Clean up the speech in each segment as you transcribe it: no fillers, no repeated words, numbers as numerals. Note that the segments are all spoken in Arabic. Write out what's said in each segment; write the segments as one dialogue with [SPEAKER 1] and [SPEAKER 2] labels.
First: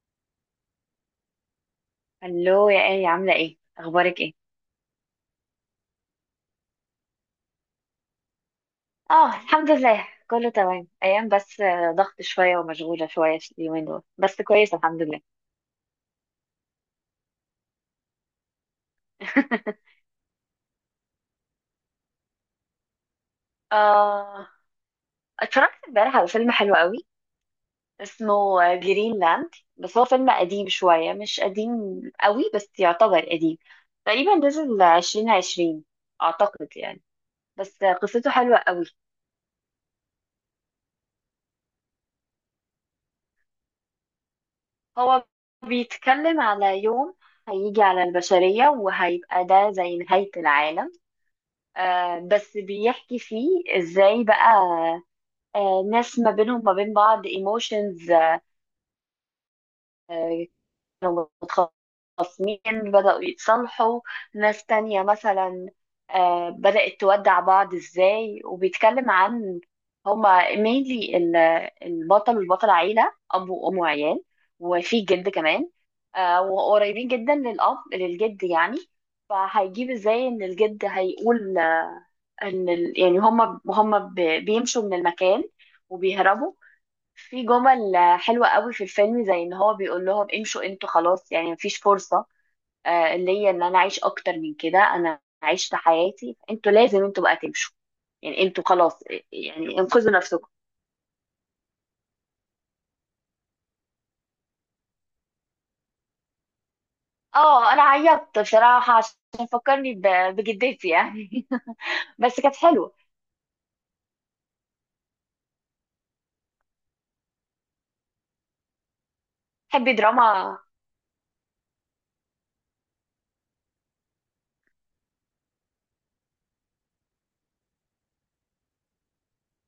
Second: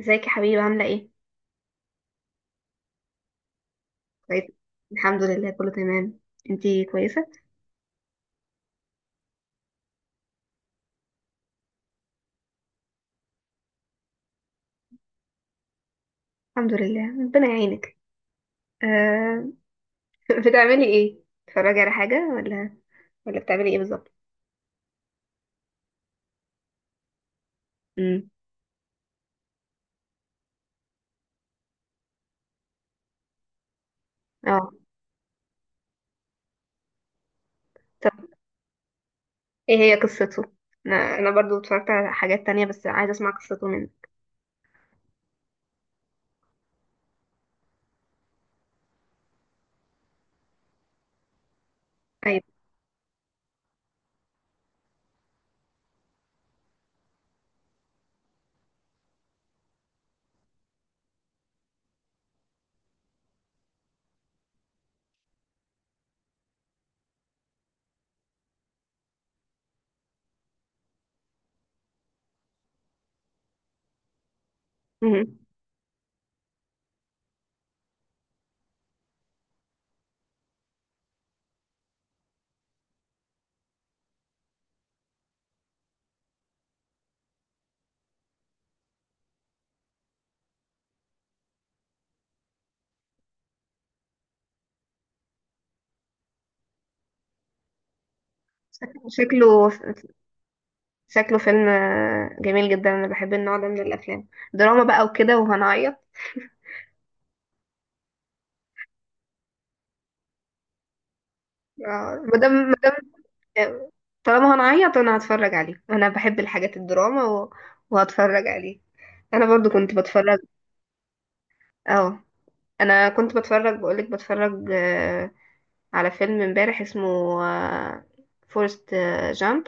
[SPEAKER 1] ازيك يا حبيبي، عاملة ايه؟
[SPEAKER 2] الو، يا ايه عامله ايه اخبارك ايه؟
[SPEAKER 1] كويس، الحمد لله كله تمام. انتي كويسة؟
[SPEAKER 2] اه الحمد لله كله تمام ايام، بس ضغط شويه ومشغوله شويه في اليومين دول، بس كويس الحمد لله.
[SPEAKER 1] الحمد لله، ربنا يعينك. آه. بتعملي ايه؟ بتتفرجي على حاجة ولا بتعملي ايه بالظبط؟
[SPEAKER 2] آه، اتفرجت امبارح على فيلم حلو قوي
[SPEAKER 1] امم
[SPEAKER 2] اسمه جرينلاند. بس هو فيلم قديم شوية، مش قديم قوي بس يعتبر قديم. تقريبا
[SPEAKER 1] اه.
[SPEAKER 2] نزل عشرين عشرين، أعتقد يعني. بس
[SPEAKER 1] طب
[SPEAKER 2] قصته حلوة قوي.
[SPEAKER 1] ايه هي قصته؟ انا برضو اتفرجت على حاجات تانية، بس عايزة اسمع قصته منه.
[SPEAKER 2] هو بيتكلم على يوم هيجي على البشرية، وهيبقى ده زي نهاية العالم.
[SPEAKER 1] ايوه.
[SPEAKER 2] بس بيحكي فيه ازاي بقى ناس ما بينهم ما بين بعض ايموشنز، كانوا متخاصمين بدأوا يتصالحوا. ناس تانية مثلا بدأت تودع بعض ازاي. وبيتكلم عن، هما مينلي، البطل والبطلة، عيلة أب وأم وعيال، وفي جد
[SPEAKER 1] مم.
[SPEAKER 2] كمان. وقريبين جدا للأب، للجد يعني. فهيجيب ازاي ان الجد هيقول ان ال... يعني هم ب... بيمشوا من المكان وبيهربوا. في جمل حلوة قوي في الفيلم، زي ان هو بيقول لهم امشوا انتوا خلاص، يعني مفيش فرصة ليا ان انا اعيش اكتر من كده. انا عشت حياتي، انتوا لازم بقى تمشوا. يعني انتوا
[SPEAKER 1] شك-
[SPEAKER 2] خلاص
[SPEAKER 1] شكله
[SPEAKER 2] يعني انقذوا نفسكم.
[SPEAKER 1] شكله فيلم جميل جدا، انا بحب النوع ده من الافلام، دراما بقى وكده وهنعيط.
[SPEAKER 2] اه انا عيطت بصراحة، عشان فكرني ب... بجدتي يعني.
[SPEAKER 1] آه،
[SPEAKER 2] بس
[SPEAKER 1] مادام
[SPEAKER 2] كانت
[SPEAKER 1] مادام
[SPEAKER 2] حلوة.
[SPEAKER 1] طالما هنعيط انا هتفرج عليه، انا بحب الحاجات الدراما وهتفرج عليه. انا برضو
[SPEAKER 2] تحبي
[SPEAKER 1] كنت بتفرج.
[SPEAKER 2] دراما؟
[SPEAKER 1] اه، انا كنت بتفرج، بقولك بتفرج على فيلم امبارح اسمه فورست جامب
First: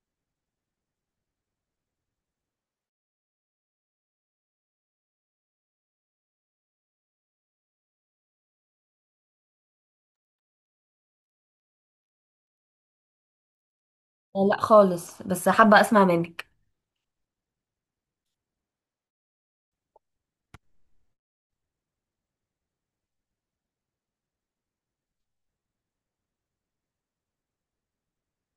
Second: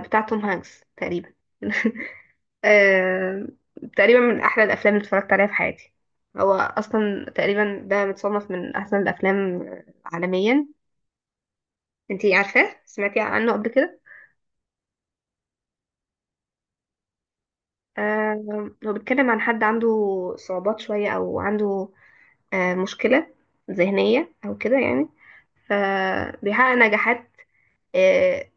[SPEAKER 1] بتاع توم هانكس تقريبا. آه، تقريبا من احلى الافلام اللي اتفرجت عليها في حياتي، هو اصلا تقريبا ده متصنف من احسن الافلام عالميا. انتي عارفاه؟ سمعتي عنه قبل كده؟
[SPEAKER 2] لا خالص، بس حابة اسمع منك.
[SPEAKER 1] هو بيتكلم عن حد عنده صعوبات شوية، أو عنده مشكلة ذهنية أو كده يعني، فبيحقق نجاحات آه،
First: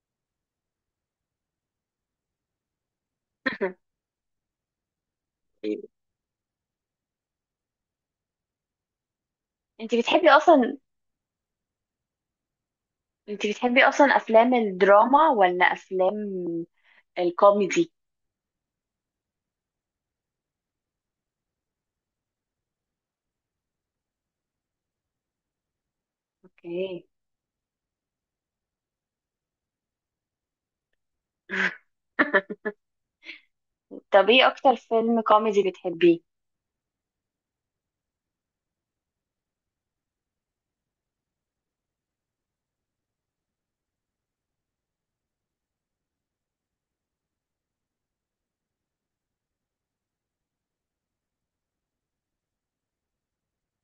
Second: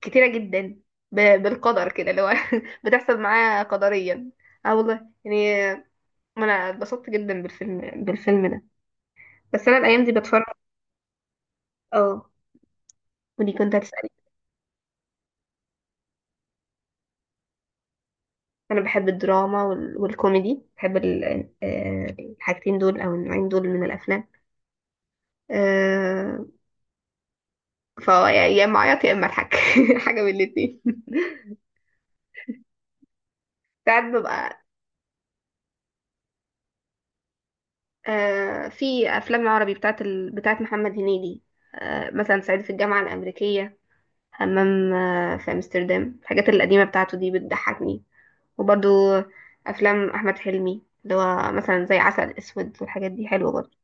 [SPEAKER 1] كتيرة جدا، بالقدر كده اللي هو بتحصل معاه قدريا. اه والله، يعني أنا اتبسطت جدا بالفيلم ده. بس أنا
[SPEAKER 2] انت
[SPEAKER 1] الأيام دي
[SPEAKER 2] بتحبي
[SPEAKER 1] بتفرج.
[SPEAKER 2] اصلا،
[SPEAKER 1] اه،
[SPEAKER 2] انت
[SPEAKER 1] ودي كنت
[SPEAKER 2] بتحبي اصلا
[SPEAKER 1] هتسألي.
[SPEAKER 2] افلام الدراما ولا افلام الكوميدي؟
[SPEAKER 1] أنا بحب الدراما والكوميدي، بحب الحاجتين دول، أو النوعين دول من الأفلام. آه،
[SPEAKER 2] اوكي.
[SPEAKER 1] فهو يا اما اعيط يا اما اضحك، حاجه من الاتنين. ساعات
[SPEAKER 2] طب ايه
[SPEAKER 1] ببقى
[SPEAKER 2] اكتر فيلم كوميدي بتحبيه؟
[SPEAKER 1] في افلام عربي بتاعت بتاعت محمد هنيدي، مثلا صعيدي في الجامعه الامريكيه، همام في امستردام، الحاجات القديمه بتاعته دي بتضحكني. وبرضو افلام احمد حلمي، اللي هو مثلا زي عسل اسود والحاجات دي، حلوه برضو.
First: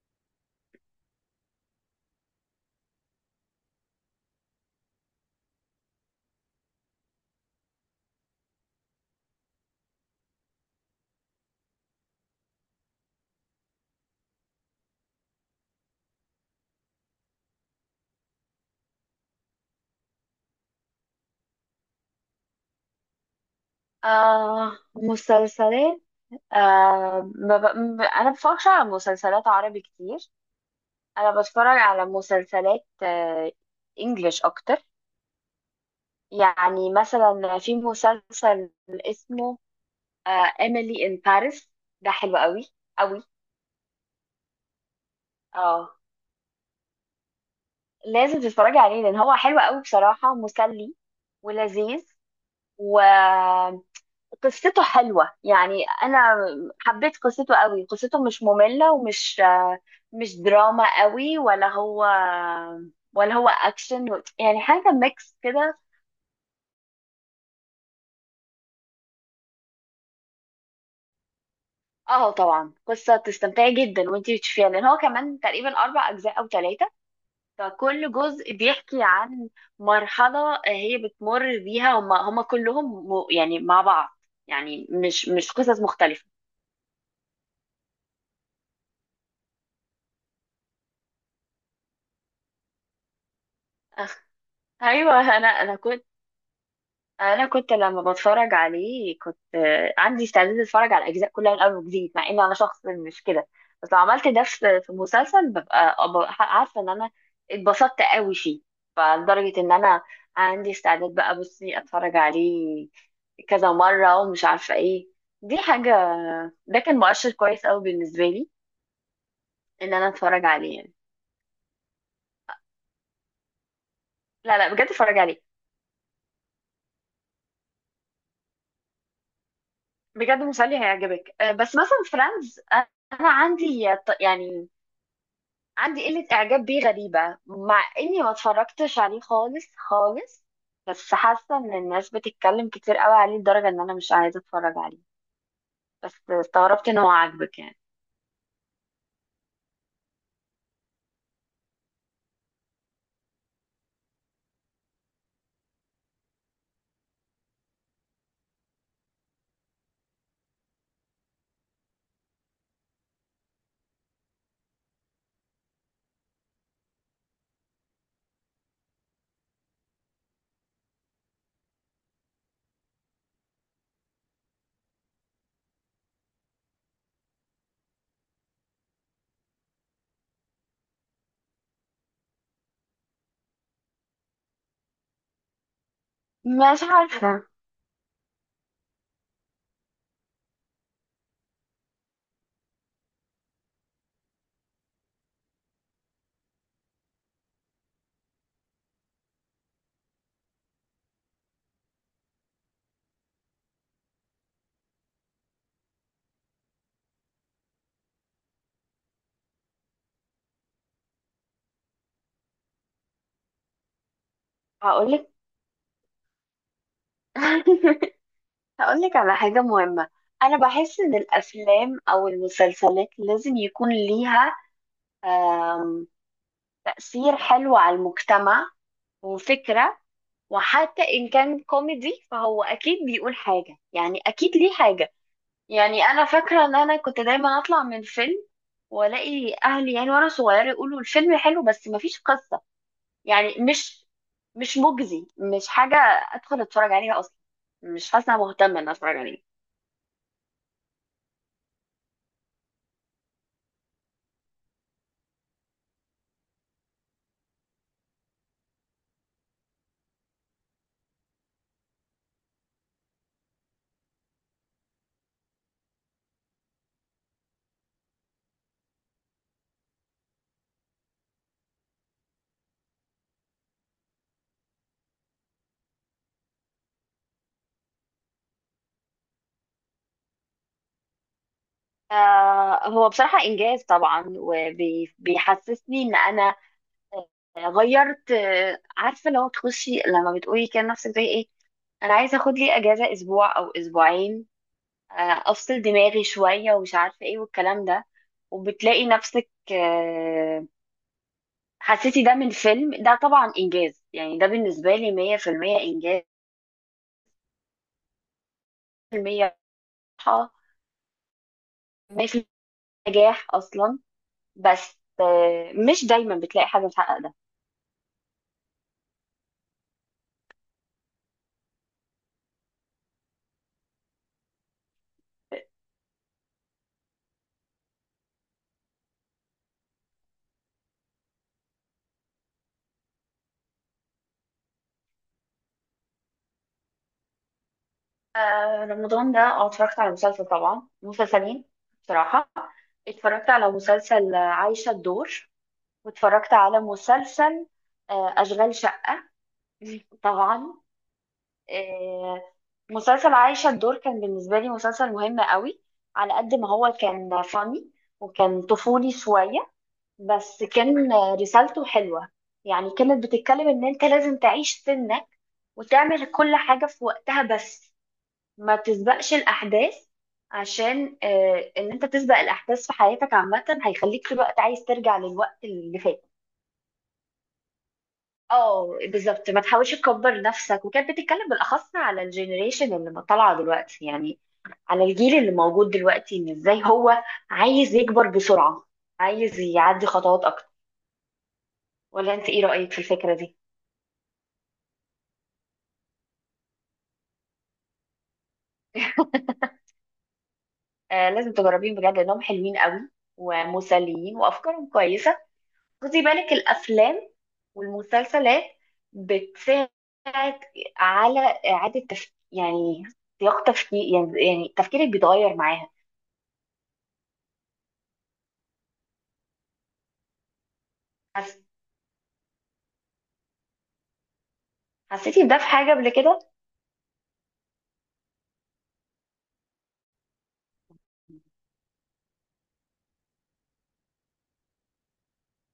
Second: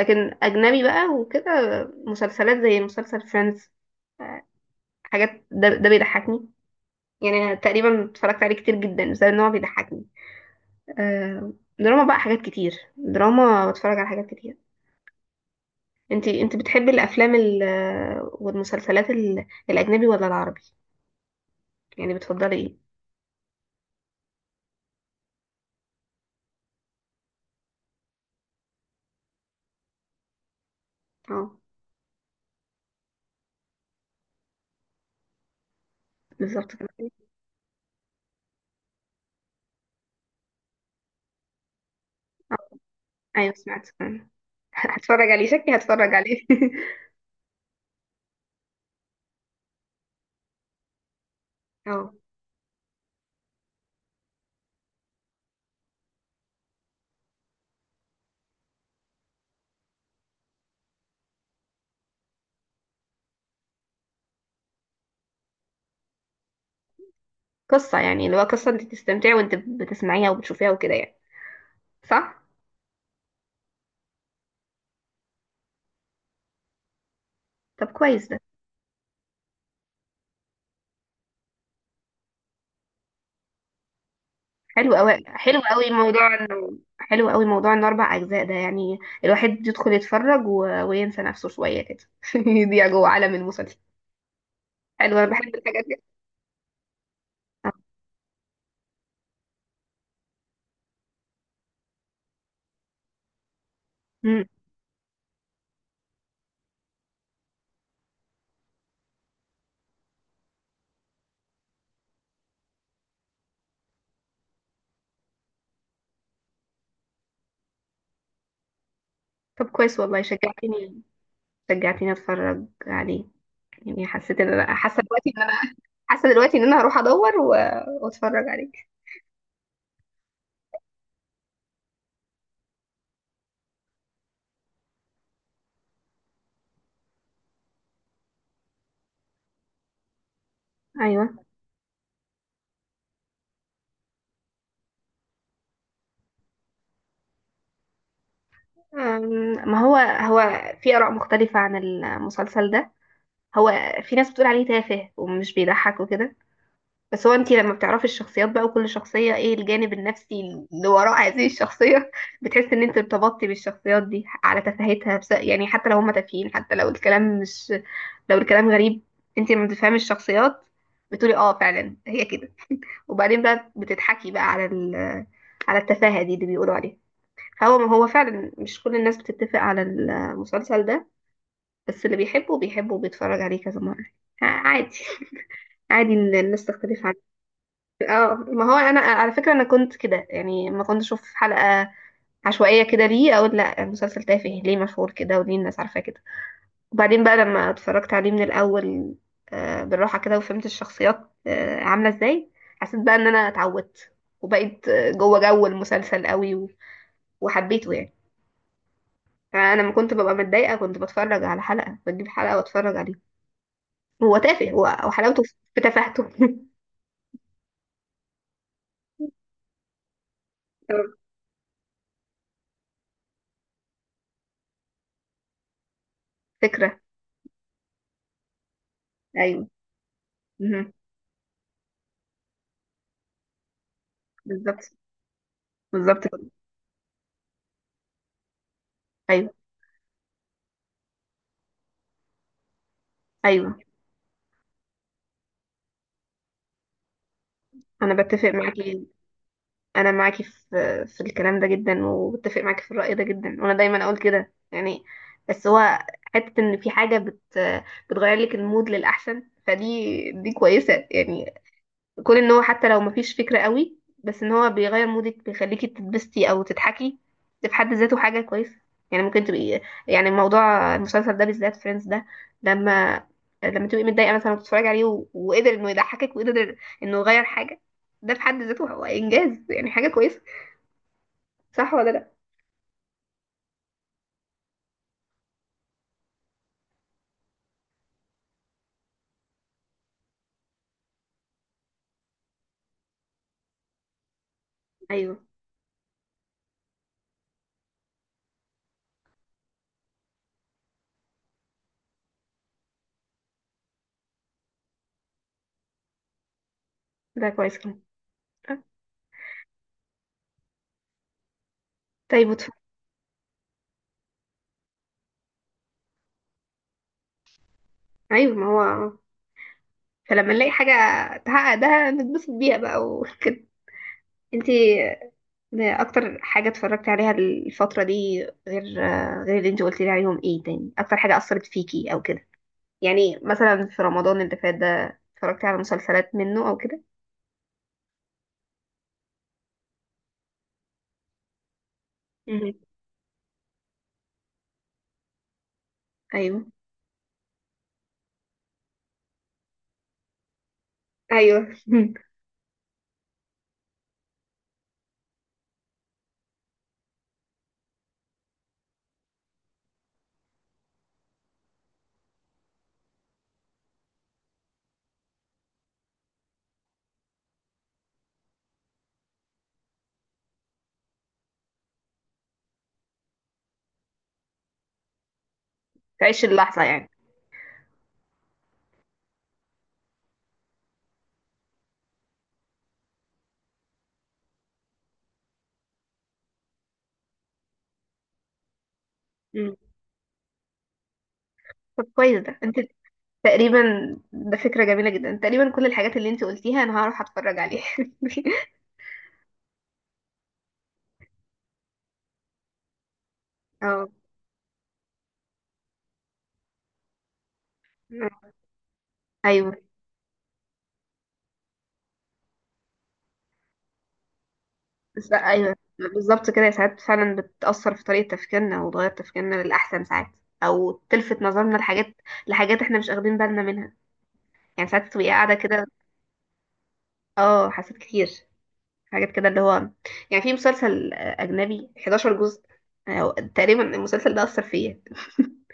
[SPEAKER 1] لكن اجنبي بقى وكده، مسلسلات زي مسلسل فريندز، حاجات ده بيضحكني. يعني أنا تقريبا اتفرجت عليه كتير جدا بسبب ان هو بيضحكني. آه، دراما بقى حاجات كتير، دراما بتفرج على حاجات كتير. انت بتحبي الافلام والمسلسلات الاجنبي ولا العربي؟ يعني بتفضلي ايه؟
[SPEAKER 2] آه، مسلسلات. آه، ما ب... م- انا بفرجش على مسلسلات عربي كتير. انا
[SPEAKER 1] اه.
[SPEAKER 2] بتفرج على مسلسلات آه، انجليش اكتر.
[SPEAKER 1] بالظبط كده.
[SPEAKER 2] يعني مثلا في مسلسل اسمه آه Emily in Paris. ده حلو
[SPEAKER 1] اه.
[SPEAKER 2] قوي قوي.
[SPEAKER 1] ايوه، سمعت كمان. هتفرج عليه، شكلي
[SPEAKER 2] اه
[SPEAKER 1] هتفرج عليه.
[SPEAKER 2] لازم تتفرجي عليه، لان هو حلو قوي بصراحه، مسلي ولذيذ.
[SPEAKER 1] اه.
[SPEAKER 2] وقصته حلوه يعني. انا حبيت قصته قوي. قصته مش ممله ومش مش دراما قوي، ولا هو، ولا هو اكشن، يعني حاجه ميكس كده.
[SPEAKER 1] قصة يعني اللي هو قصة انت تستمتعي وانت بتسمعيها وبتشوفيها وكده يعني.
[SPEAKER 2] اه
[SPEAKER 1] صح.
[SPEAKER 2] طبعا قصه تستمتعي جدا وانتي بتشوفيها، لان هو كمان تقريبا اربع اجزاء او ثلاثه.
[SPEAKER 1] طب
[SPEAKER 2] فكل
[SPEAKER 1] كويس ده.
[SPEAKER 2] جزء بيحكي عن مرحلة هي بتمر بيها، هم كلهم م- يعني مع بعض. يعني
[SPEAKER 1] حلو قوي
[SPEAKER 2] مش
[SPEAKER 1] حلو
[SPEAKER 2] قصص
[SPEAKER 1] قوي
[SPEAKER 2] مختلفة.
[SPEAKER 1] موضوع انه، حلو قوي موضوع انه اربع اجزاء، ده يعني الواحد يدخل يتفرج وينسى نفسه شوية كده، يضيع جوه عالم المسلسل. حلو،
[SPEAKER 2] ايوه.
[SPEAKER 1] انا
[SPEAKER 2] انا
[SPEAKER 1] بحب
[SPEAKER 2] انا
[SPEAKER 1] الحاجات دي.
[SPEAKER 2] كنت، انا
[SPEAKER 1] آه.
[SPEAKER 2] كنت لما بتفرج عليه كنت عندي استعداد اتفرج على الاجزاء كلها من اول وجديد، مع ان انا شخص مش كده. بس لو عملت ده
[SPEAKER 1] مم.
[SPEAKER 2] في مسلسل ببقى أبقى عارفه ان انا اتبسطت قوي فيه. فلدرجه ان انا عندي استعداد بقى، بصي، اتفرج عليه كذا مره ومش عارفه ايه. دي حاجه، ده كان مؤشر كويس قوي بالنسبه لي
[SPEAKER 1] طب
[SPEAKER 2] ان
[SPEAKER 1] كويس
[SPEAKER 2] انا
[SPEAKER 1] والله،
[SPEAKER 2] اتفرج عليه يعني.
[SPEAKER 1] شجعتني اتفرج عليه، يعني حسيت ان
[SPEAKER 2] لا لا
[SPEAKER 1] انا،
[SPEAKER 2] بجد
[SPEAKER 1] حاسه
[SPEAKER 2] اتفرج
[SPEAKER 1] دلوقتي
[SPEAKER 2] عليه،
[SPEAKER 1] ان انا حاسه دلوقتي ان انا هروح ادور واتفرج عليه.
[SPEAKER 2] بجد مسلي هيعجبك. بس مثلا فريندز، انا عندي ط- يعني عندي قلة إعجاب بيه غريبة، مع إني ما اتفرجتش عليه خالص خالص. بس
[SPEAKER 1] ايوه.
[SPEAKER 2] حاسة إن الناس بتتكلم كتير قوي عليه لدرجة إن أنا مش عايزة أتفرج عليه. بس استغربت إن هو عاجبك يعني.
[SPEAKER 1] أم، ما هو في اراء مختلفه عن المسلسل ده. هو في ناس بتقول عليه تافه ومش بيضحك وكده، بس هو انتي لما بتعرفي الشخصيات بقى، وكل شخصية ايه الجانب النفسي اللي وراء هذه الشخصية، بتحسي ان انت ارتبطتي بالشخصيات دي على تفاهتها، بس يعني حتى لو هما تافهين، حتى لو الكلام مش لو الكلام غريب، انتي لما بتفهمي الشخصيات بتقولي اه فعلا هي كده، وبعدين بقى بتضحكي بقى على على التفاهة دي اللي بيقولوا عليها. فهو فعلا مش كل الناس بتتفق على المسلسل ده، بس اللي بيحبه بيحبه وبيتفرج عليه كذا مرة. عادي، عادي ان الناس
[SPEAKER 2] مش
[SPEAKER 1] تختلف.
[SPEAKER 2] عارفة.
[SPEAKER 1] اه، ما هو انا على فكره انا كنت كده يعني، ما كنت اشوف حلقه عشوائيه كده، ليه اقول لا المسلسل تافه، ليه مشهور كده وليه الناس عارفاه كده؟ وبعدين بقى لما اتفرجت عليه من الاول بالراحه كده، وفهمت الشخصيات عامله ازاي، حسيت بقى ان انا اتعودت، وبقيت جوه جو المسلسل قوي وحبيته يعني. انا لما كنت ببقى متضايقه، كنت بتفرج على حلقه، بجيب حلقه واتفرج عليه. هو تافه، هو
[SPEAKER 2] هقولك،
[SPEAKER 1] وحلاوته في تفاهته.
[SPEAKER 2] هقولك على حاجة مهمة. أنا بحس إن الأفلام أو المسلسلات لازم يكون ليها آم،
[SPEAKER 1] فكره.
[SPEAKER 2] تأثير حلو على المجتمع
[SPEAKER 1] ايوه،
[SPEAKER 2] وفكرة.
[SPEAKER 1] مهم.
[SPEAKER 2] وحتى إن كان كوميدي فهو أكيد بيقول حاجة، يعني أكيد ليه
[SPEAKER 1] بالظبط.
[SPEAKER 2] حاجة. يعني انا
[SPEAKER 1] بالظبط كده.
[SPEAKER 2] فاكره ان انا كنت دايما اطلع من فيلم
[SPEAKER 1] ايوه.
[SPEAKER 2] والاقي اهلي، يعني وانا صغيره، يقولوا الفيلم حلو بس مفيش قصه. يعني
[SPEAKER 1] ايوه،
[SPEAKER 2] مش مجزي، مش حاجه ادخل اتفرج عليها اصلا. مش
[SPEAKER 1] انا
[SPEAKER 2] حاسه أنا
[SPEAKER 1] بتفق
[SPEAKER 2] مهتمه ان
[SPEAKER 1] معاكي،
[SPEAKER 2] اتفرج عليه.
[SPEAKER 1] انا معاكي في الكلام ده جدا، وبتفق معاكي في الرأي ده جدا، وانا دايما اقول كده يعني. بس هو حتة ان في حاجة بتغير لك المود للأحسن، فدي كويسة يعني. كون ان هو حتى لو مفيش فكرة قوي، بس ان هو بيغير مودك، بيخليكي تتبسطي او تضحكي، ده في حد ذاته حاجة كويسة، يعني ممكن تبقي، يعني موضوع المسلسل ده بالذات فريندز ده، لما تبقي متضايقة مثلا وتتفرجي عليه، وقدر انه يضحكك وقدر انه يغير حاجة، ده في حد ذاته هو انجاز، يعني حاجة كويسة. صح ولا لا؟
[SPEAKER 2] آه هو بصراحه انجاز طبعا، وبيحسسني ان انا غيرت. عارفه لو تخشي لما بتقولي كده نفسك زي ايه، انا عايزه اخد لي اجازه اسبوع او اسبوعين،
[SPEAKER 1] ايوه.
[SPEAKER 2] افصل دماغي شويه ومش عارفه ايه والكلام ده، وبتلاقي نفسك حسيتي ده من فيلم، ده طبعا انجاز. يعني ده بالنسبه لي 100% انجاز،
[SPEAKER 1] ده كويس كمان.
[SPEAKER 2] 100% راحه، 100%
[SPEAKER 1] طيب،
[SPEAKER 2] نجاح اصلا. بس مش دايما بتلاقي حاجه تحقق ده.
[SPEAKER 1] ايوه ما هو، فلما نلاقي حاجة تحقق ده نتبسط بيها بقى انتي، ده اكتر حاجه اتفرجت عليها الفتره دي، غير اللي انت قلت لي عليهم. ايه تاني اكتر حاجه اثرت فيكي او كده؟ يعني مثلا في رمضان اللي فات ده اتفرجت على مسلسلات منه او كده؟
[SPEAKER 2] رمضان ده اه اتفرجت على مسلسل، طبعا مسلسلين بصراحة.
[SPEAKER 1] مم.
[SPEAKER 2] اتفرجت على مسلسل عايشة الدور، واتفرجت
[SPEAKER 1] ايوه،
[SPEAKER 2] على مسلسل أشغال شقة. طبعا.
[SPEAKER 1] ايوه.
[SPEAKER 2] آه، مسلسل عايشة الدور كان بالنسبة لي مسلسل مهم قوي. على قد ما هو كان فاني وكان طفولي شوية، بس كان رسالته حلوة. يعني كانت بتتكلم ان انت لازم تعيش سنك وتعمل كل حاجة في وقتها، بس ما تسبقش الأحداث. عشان ان انت تسبق الأحداث في حياتك عامة هيخليك في الوقت عايز ترجع للوقت اللي فات.
[SPEAKER 1] تعيش اللحظه يعني.
[SPEAKER 2] اه بالظبط، ما تحاولش تكبر نفسك. وكانت بتتكلم بالاخص على الجنريشن اللي طالعه دلوقتي، يعني على الجيل اللي موجود دلوقتي، ان ازاي هو عايز يكبر بسرعه، عايز
[SPEAKER 1] مم.
[SPEAKER 2] يعدي خطوات اكتر.
[SPEAKER 1] طب
[SPEAKER 2] ولا
[SPEAKER 1] كويس
[SPEAKER 2] انت
[SPEAKER 1] ده.
[SPEAKER 2] ايه
[SPEAKER 1] انت
[SPEAKER 2] رايك في الفكره دي؟
[SPEAKER 1] تقريبا، ده فكره جميله جدا، تقريبا كل الحاجات اللي انت قلتيها انا هروح اتفرج عليها.
[SPEAKER 2] آه لازم تجربين بجد، لانهم حلوين قوي
[SPEAKER 1] اه.
[SPEAKER 2] ومسليين وافكارهم كويسه. خدي بالك، الافلام والمسلسلات
[SPEAKER 1] ايوه.
[SPEAKER 2] بتساعد على اعاده تفكير يعني، سياق تفكير يعني، يعني تفكيرك
[SPEAKER 1] بس لا،
[SPEAKER 2] بيتغير
[SPEAKER 1] ايوه
[SPEAKER 2] معاها.
[SPEAKER 1] بالظبط كده، ساعات فعلا بتأثر في طريقة تفكيرنا وتغير تفكيرنا للأحسن ساعات، أو تلفت نظرنا لحاجات احنا مش واخدين بالنا منها. يعني ساعات تبقي
[SPEAKER 2] حسيتي
[SPEAKER 1] قاعدة
[SPEAKER 2] بده في
[SPEAKER 1] كده.
[SPEAKER 2] حاجة قبل كده؟
[SPEAKER 1] اه، حسيت كتير حاجات كده اللي هو، يعني في مسلسل أجنبي 11 جزء، تقريبا المسلسل ده أثر فيا.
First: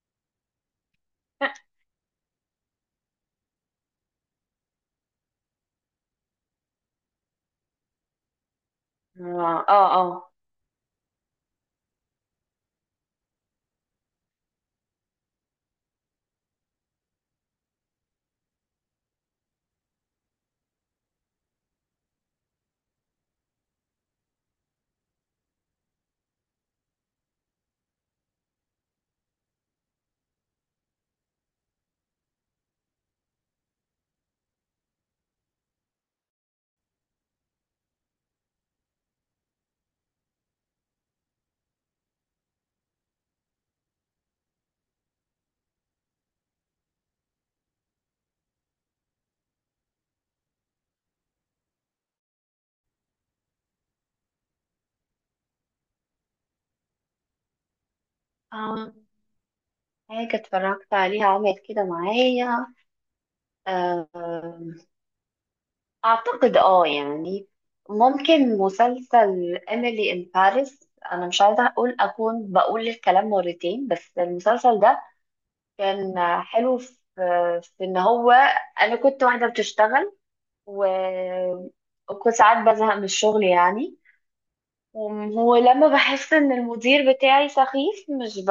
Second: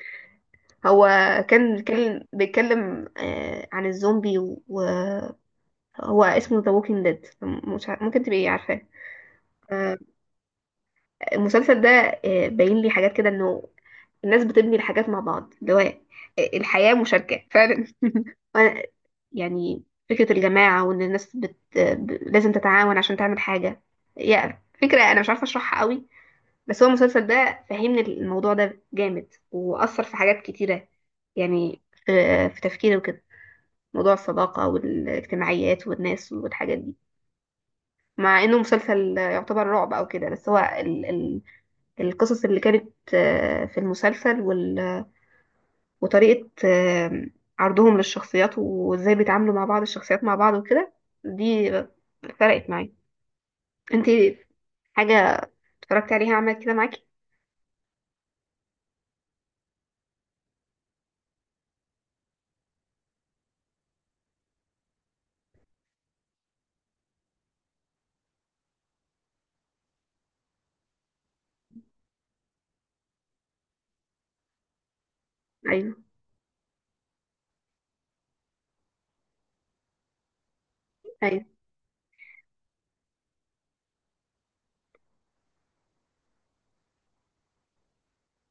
[SPEAKER 1] هو
[SPEAKER 2] لا
[SPEAKER 1] كان بيتكلم عن الزومبي، وهو اسمه ذا ووكينج ديد، ممكن تبقي عارفاه.
[SPEAKER 2] اه
[SPEAKER 1] آه،
[SPEAKER 2] اه
[SPEAKER 1] المسلسل ده باين لي حاجات كده، انه الناس بتبني الحاجات مع بعض، اللي هو الحياة مشاركة فعلا، وأنا- يعني فكرة الجماعة، وإن الناس لازم تتعاون عشان تعمل حاجة. يعني فكرة أنا مش عارفة أشرحها قوي، بس هو المسلسل ده فهمني الموضوع ده جامد، وأثر في حاجات كتيرة، يعني في, في تفكيري وكده. موضوع الصداقة والاجتماعيات والناس والحاجات دي، مع إنه مسلسل يعتبر رعب أو كده، بس هو القصص اللي كانت في المسلسل وطريقة عرضهم للشخصيات، وازاي بيتعاملوا مع بعض، الشخصيات مع بعض وكده، دي فرقت معايا. انت حاجة اتفرجتي عليها عملت كده معاكي؟
[SPEAKER 2] اه آه. حاجة اتفرجت عليها عملت كده معايا، آه، أعتقد اه يعني، ممكن مسلسل إيميلي إن باريس. أنا مش عايزة أقول، أكون بقول الكلام مرتين، بس المسلسل ده
[SPEAKER 1] ايوه.
[SPEAKER 2] كان حلو في، في إن هو، أنا كنت واحدة بتشتغل و...
[SPEAKER 1] ايوه.
[SPEAKER 2] وكنت ساعات بزهق من الشغل يعني. ولما بحس ان المدير بتاعي سخيف، مش ب...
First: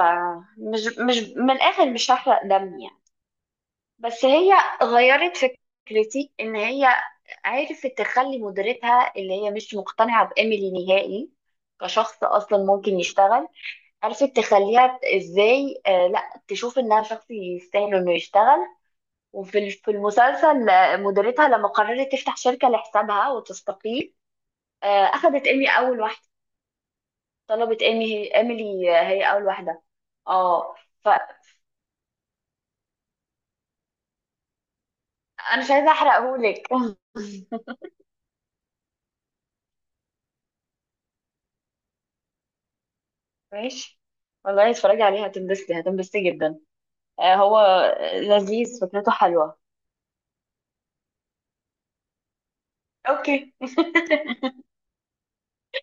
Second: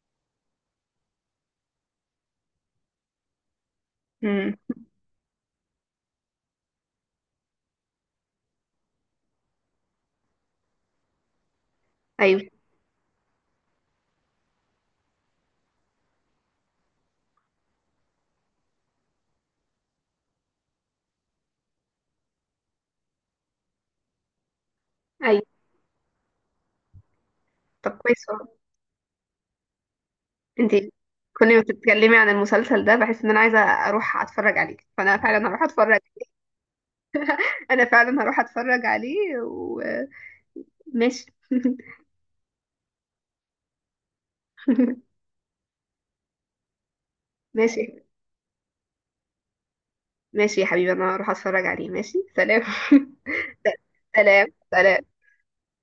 [SPEAKER 2] مش من الاخر مش هحرق دم يعني. بس هي
[SPEAKER 1] امم.
[SPEAKER 2] غيرت فكرتي، ان هي عرفت تخلي مديرتها، اللي هي مش مقتنعة بإيميلي نهائي كشخص
[SPEAKER 1] ايوه.
[SPEAKER 2] اصلا ممكن يشتغل، عرفت تخليها ازاي آه لا، تشوف انها شخص يستاهل انه يشتغل. في المسلسل مديرتها لما قررت تفتح شركة لحسابها وتستقيل
[SPEAKER 1] ايوه.
[SPEAKER 2] اخذت ايمي اول واحدة، طلبت
[SPEAKER 1] طب
[SPEAKER 2] ايمي،
[SPEAKER 1] كويس
[SPEAKER 2] هي
[SPEAKER 1] والله.
[SPEAKER 2] ايميلي، هي اول واحده.
[SPEAKER 1] انت
[SPEAKER 2] اه فانا
[SPEAKER 1] كل ما بتتكلمي عن المسلسل ده بحس ان انا عايزة اروح اتفرج عليه، فانا فعلا هروح
[SPEAKER 2] مش عايزه
[SPEAKER 1] اتفرج،
[SPEAKER 2] احرقهولك.
[SPEAKER 1] انا فعلا هروح اتفرج عليه، وماشي.
[SPEAKER 2] ماشي. والله اتفرجي عليه هتنبسطي، هتنبسطي جدا. هو
[SPEAKER 1] ماشي.
[SPEAKER 2] لذيذ فكرته حلوه.
[SPEAKER 1] ماشي يا حبيبي، انا هروح اتفرج عليه. ماشي، سلام.
[SPEAKER 2] اوكي.
[SPEAKER 1] سلام، سلام.